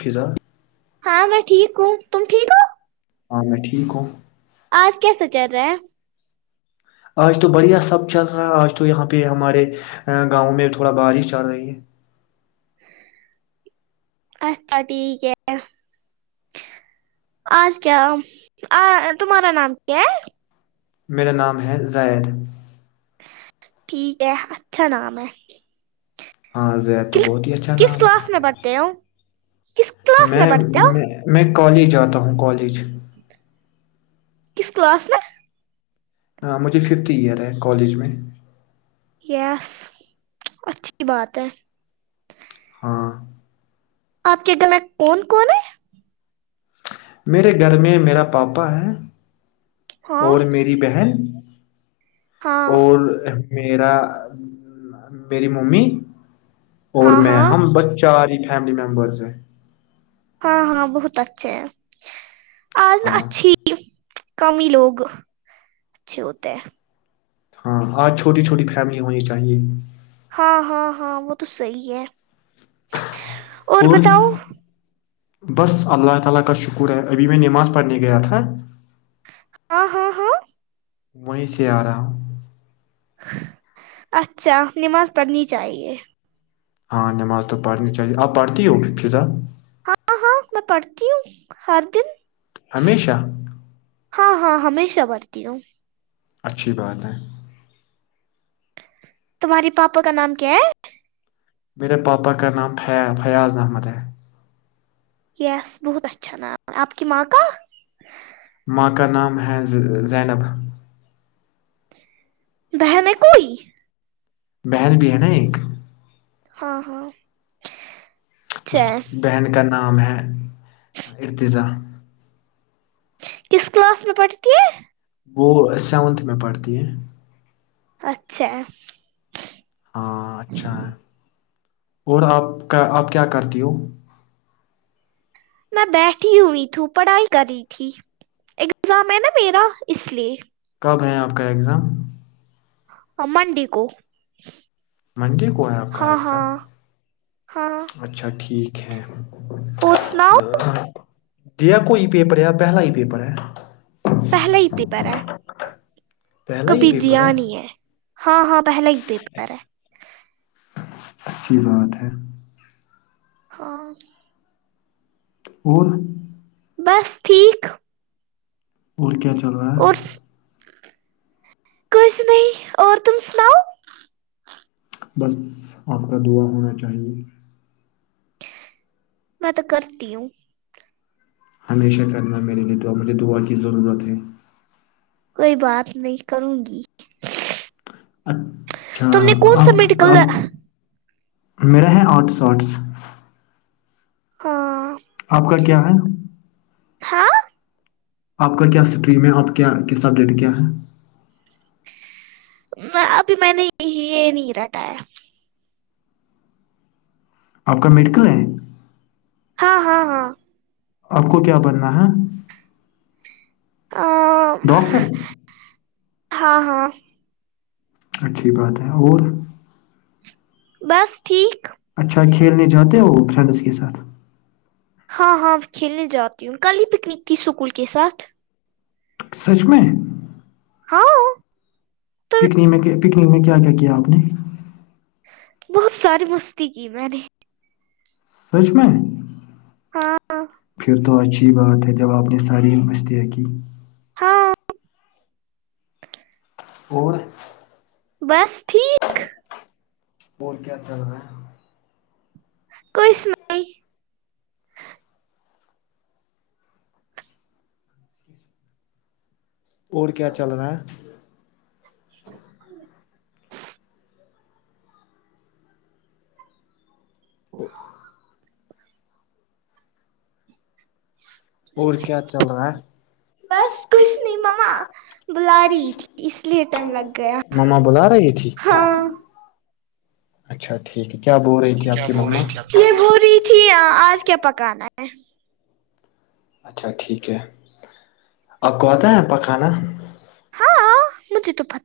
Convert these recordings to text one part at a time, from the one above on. خزا ہاں میں ٹھیک ہوں تم ٹھیک ہو ہاں میں ٹھیک ہوں آج کیسا چل رہا ہے آج تو بڑھیا سب چل رہا ہے آج تو یہاں پہ ہمارے گاؤں میں تھوڑا بارش چل رہی ہے اچھا ٹھیک ہے آج کیا تمہارا نام کیا ہے میرا نام ہے زید ٹھیک ہے اچھا نام ہے ہاں زیر تو بہت ہی اچھا کس نام کلاس میں ہے پڑھتے ہو کس کلاس میں پڑھتے ہو میں میں کالج جاتا ہوں کالج ہی [unintelligible] کس کلاس میں ہ مجھے ففتھ ایئر ہے کالج میں یس اچھی بات ہے ہاں [unintelligible] آپ کے گل کون کون ہے میرے گھر میں میرا پاپا ہے ہاں اور میری بہن ہاں اور ما میری ممی اور ہاں میں ہاں ہم بچہ فیملی ممبرس ہیں ہاں ہاں بہت اچھے آج ن ہاں اچھی کم ہی لوگ اچھے ہوتے ہیں ہاں آج چھوٹی چھوٹی فیملی ہونی چاہیے ہاں ہاں ہاں وہ تو صحی ہے اور بتاؤ بس اللہ تعالی کا شکر ہے ابھی میں نماز پڑھنے گیا تھا ہاں ہاں ہاں وہیں سے آ رہا ہ اچھا نماز پڑھنی چاہیے ہاں نماز تو پڑھنی چاہیے آپ پڑھتی ہوگ فضا ہاں ہاں میں پڑھتی ہوں ہر دن ہمیشہ ہاں ہاں ہمیشہ برتی ہوں اچھی بات ہے تمہاری پاپا کا نام کیا ہے میرے پاپا کا نام فیاض احمد ہے یس بہت اچھا نام آپ کی ماں کا ماکہ نام ہیں زینب بہ میں کوئی بہن بھی ہے نا ایک ہاں ہاں اچھا اس ہے بہن کا نام ہے ارتزا کس کلاس میں پڑھتی ہے وہ سیونتھ میں پڑھتی ہے اچھا ہاں اچھا ہے اور آپ کا آپ کیا کرتی ہو میں بیٹھی ہوئی تھی پڑھائی کر رہی تھی ایگزام ہے نا میرا اس لیے کب ہے آپ کا اگزام امنڈ کوو منڈے کو ہے آپ کا ایگزام ہاں اچھا ٹھیک ھھ اور سناؤ دیا کوئی پیپر یا پہلا ہی پیپر ہے پہلا ہی پیپر ہے پہلا ہی کبھی پیپر دیا نہیں ہے ہاں ہاں پہلا ہی پیپر ہے اچھیی بات ہے ہاں اور بس ٹھیک اور کیا چلاا کس نہیں اور تم سناؤ بس آپ کا دعا ہونا چاہیے میں تو کرتی ہوں ہمیشہ کرنا میرے لیے دعا مجھے دعا کی ضرورت ہے کوئی بات نہیں کروں گی اچھ تم نے کون سی نکلنا میرے ہیں آؤٹ ساٹس ہاں آپ کا کیا ہے ہاں آپ کا کیا اسٹریم ہے آپ کیا کیا سبجیکٹ کیا ہے؟ ابھی میں نے یہ نہیں رٹا ہے آپ کا میڈیکل ہے [unintelligible] [unintelligible] ڈاکٹر [inaudible] [unintelligible] [unintelligible] [unintelligible] [unintelligible] [unintelligible] [unintelligible] [inaudible] [unintelligible] [unintelligible] [unintelligible] [unintelligible] ہاں [inaudible] [unintelligible] [unintelligible] [unintelligible] [unintelligible] [unintelligible] [unintelligible] [unintelligible] ا [inaudible] اور کیا چل رہا ہے مما بلا رہی تھی [unintelligible] [unintelligible] تھی آپ کی مما [unintelligible] [unintelligible] [unintelligible] [unintelligible]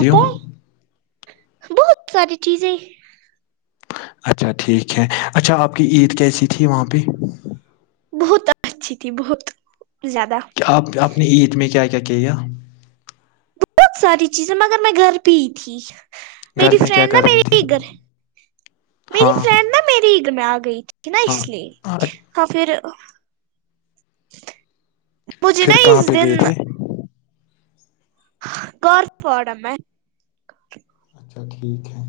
آتا ہے [unintelligible] [unintelligible] [unintelligible] [unintelligible] [unintelligible] گھر میں کیا کر رہی تھی [unintelligible] ہاں ہاں [unintelligible] پھر کہاں پہ گئے تھے [unintelligible] [unintelligible] [unintelligible] ٹھیک ہے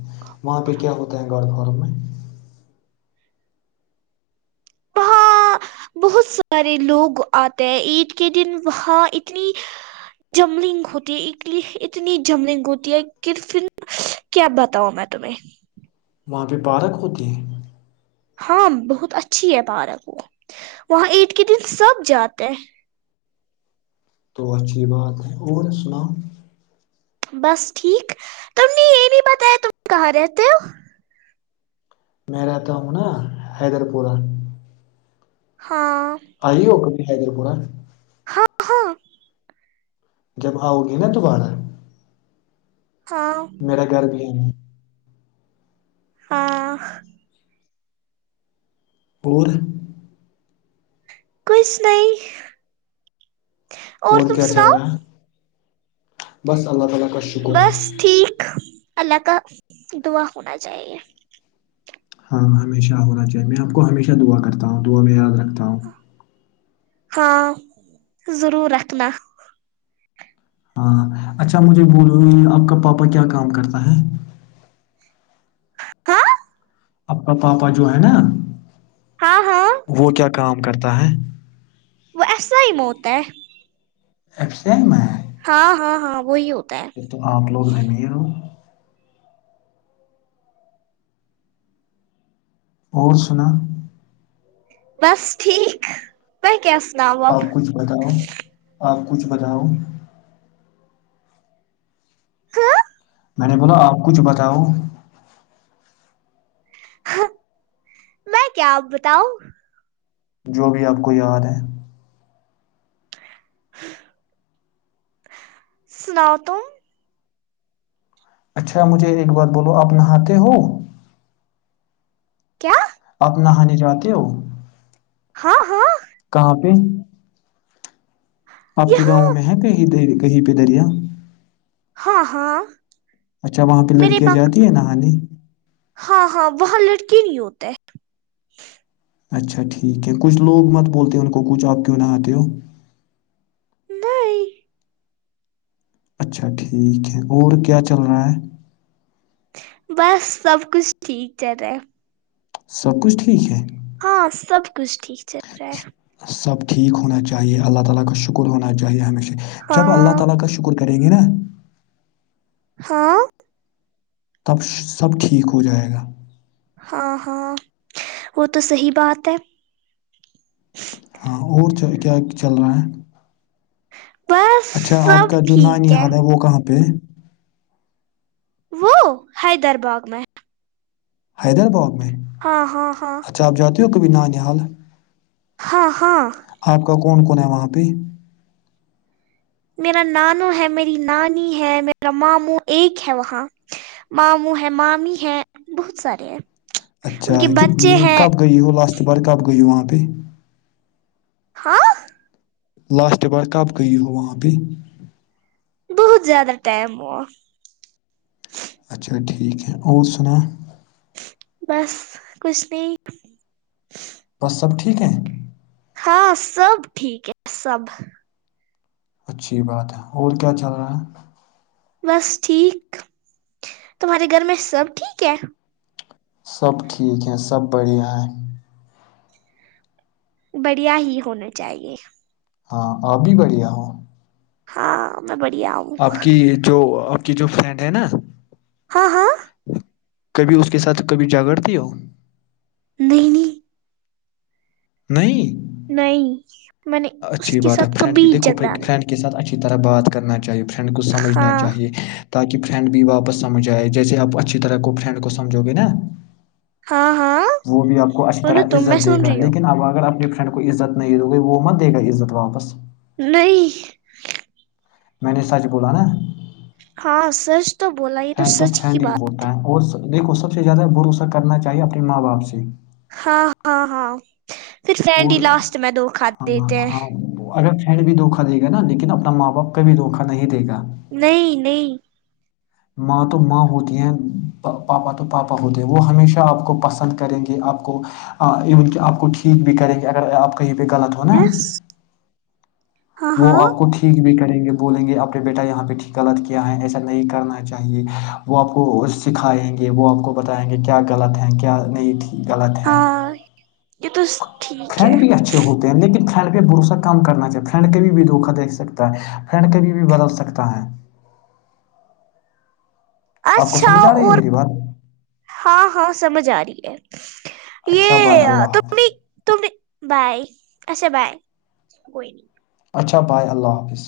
وہاں پہ کیا ہوتا ہے گڑ گھر میں وہاں بہت سارے لوگ آتے ہیں عید کے دن وہاں اتنی جملنگ ہوتی ہے اتنی جملنگ ہوتی ہے کہفھر کیا بتاؤ میں تمہیں وہاں پہ پارک ہوتے ہیں ہاں بہت اچھی ہے پارک وہ وہاں عید کے دن سب جاتے ہیں تو اچھی بات ہے اور سناؤ بس ٹھیک تم نے یہ نہیں بتایا تم کہاں رہتے ہو میں رہتا ہوں نا حیدر پورہ ہاں آئی ہوک خے پڑا ہاں ہاں جب آؤ گی نا تو آناا ہے ہاں میرا گھر بھی ہے ن ہاں اور کھ نہیں اور تم کیا چل سناؤ رہا ہے بس اللہ تعالی کا شکر بس ہے ٹھیک اللہ کا دعا ہونا چاہیے ہاں ہمیشہ ہونا چاہیے میں آپ کو ہمیشہ دعا کرتا ہوں دعا میں یاد رکھتا ہوں ہاں ضرور رکھنا ہاں اچھا مجھے بولو آپ کا پاپا کیا کام کرتا ہے ہاں اپ کا پاپا جو ہے نا ہاں ہاں وہ کیا کام کرتا ہے وہ ایسا ہی موت ہے ایکس میں ہے ہاں ہاں ہاں وہ ہو پھر تو آپ لوگ امیر ہو اور سنا بس ٹھیک پ کیا سناؤں اب آپ کچھ بتاؤ آپ کچھ بتاؤ ہ [unintelligible] میں نے بولا آپ کچھ بتاؤ میں کیا آپ بتاؤں جو بھی آپ کو یاد ہے سناؤ تم اچھا مجھے ایک بار بولو آپ نہاتے ہو کیا آپ نہانے جاہے ہو ہاں ہاں ج یہاں کہیں در- کہیں پہ دریا ہاں ہاں اچھا وہاں پہ میرے لڑکیاں پاس جاتی ہیں نہ ہانی ہاں ہاں وہاں لڑکی نہیں ہوتا ہے اچھا ٹھیک ہے کچھ لوگ مت بولتے ہیں ان کو کچھ آپ کیوں نہ آتے ہو نہیں اچھا ٹھیک ہے اور کیا چل رہا ہے بس سب کچھ ٹھیک چ رہا سب کچھ ٹھیک ہے ہاں سب کچھ ٹھیک چل رہا ہے سب ٹھیک ہونا چاہیے اللہ تعالی کا شکر ہونا جب اللہ ہاں تعالی کا شکر کریں گے نا ہاں تب سب ٹھیک ہو جائے گا ہاں ہاں وہ تو صحیح بات ہے ہ [unintelligible] بس اچھا آپ سب کا جو ٹھیک نانی حال ہے وہ کہاں پہ وہ حیدرباغ میں حیدرباع ہاں ہاں ہاں ہو کبھی نانی حال ہاں ہاں آپ کا کون کون ہے وہاں پہ میرا نانو ہے میری نانی ہے میرا ماموں ایک ہے وہاں ماموں ہے مامی ہے بہت سارے ہیں ان اچھا کے بچے کتنی ہیں کب گئی بار کب گئی ہو وہاں پہ ہاں لاسٹ بار کب گئی ہو وہاں بھیہ بہت زیادہ ٹائم ہوا اچھا ٹھیک ہے اور سنا بس کچھ نہیں بس سب ٹھیک ہیں ہاں سب ٹھیک ہے سب اچھی بات ہے اور کیا چل رہا ہے بس ٹھیک تمہارے گھر میں سب ٹھیک ہے سب ٹھیک ہیں سب بڑھیا ہیں بڑھیا ہی ہونا چاہیے ہاں آپ بھی بڑھیا ہو ہاں بڑھیا ہوں آپ کی جو کی جو فرنڑ ہیں نا ہاں ہاں کبھی اس کے ساتھ کبھی جھگڑتی ہو نہیں نہیں نہیں نہیں میں نے اس اچھی کے بات ہے ساتھ فرینڈ کی کبھی دیکھو جگڑا نہیں فرینڈ کے ساتھ اچھی طرح بات کرنا چاہیے فرینڈ کو سمجھنا ہاں چاہیے تاکہ فرینڈ بھی واپس سمجھ آئے جیسے آپ اچھی طرح کو فرینڈ کو سمجھو گے نا ہاں ہاں وہ بھی آپ کو اچھی بولو طرح تم میں عزت دے سن گا رہی ہو لیکن اب اگر آپ نے فرنڈکو عزت نہیں دوگی وہ مت دے گا عزت واپس نہیں میں نے سچ بولا نا ہاں سچ تو بولا یہ تو سچ کی بات ہے دیکو سب سے زیادہ بھروسا کرنا چاہیے اپنے ماں باپ سے ہاں ہاں ہاں پھر فنڈی اور لاسٹ میں دو ہاں کھاتے تھے ہاں اگر فنڈ بھی دوکا دے گا نا لیکن اپنا ماں باپ کا بھی دھوکا دے گا نہیں نہیں ماں تو ماں ہوتی ہیں پاپا تو پاپا ہوتے ہیں وہ ہمیشہ آپ کو پسند کریں گے آپ کو ایون کہ آپ کو ٹھیک ٹھیک بھی کریں گے اگر آپ کہیں پہ غلط ہو نا یس ہاں وہ ہاں آپ کو ٹھیک بھی کر کریں گے بولیں گے اپنے بیٹا یہاں بیہ ٹھیک غلط کیا ہے ایسا نہیں کرنا چاہیے وہ آپ کو سکھائیں گے وہ آپ کو بتائیں گے کیا غلط ہیں کیا نہیں تھی ہاں یہ تو ٹھیک ہے فن بھی اچھے ہوتے ہیں لیکن ف فرینڈ پہ بھروسا کام کرنا چاہیے فرینڈ کا بھی بھی دھوکا دیکھ سکتا ہے فرینڈ ک بھی بھی بدل سکتا ہے آپ کو اچھا سمجھ آ رہی ہے اور میری بات ہاں ہاں سمجھ آ رہی ہے اچھا بھائی یہ اللہ ت حافظ ت بائی اچھا بائی کوئی نہیں اچھا پائے اللہ حافظ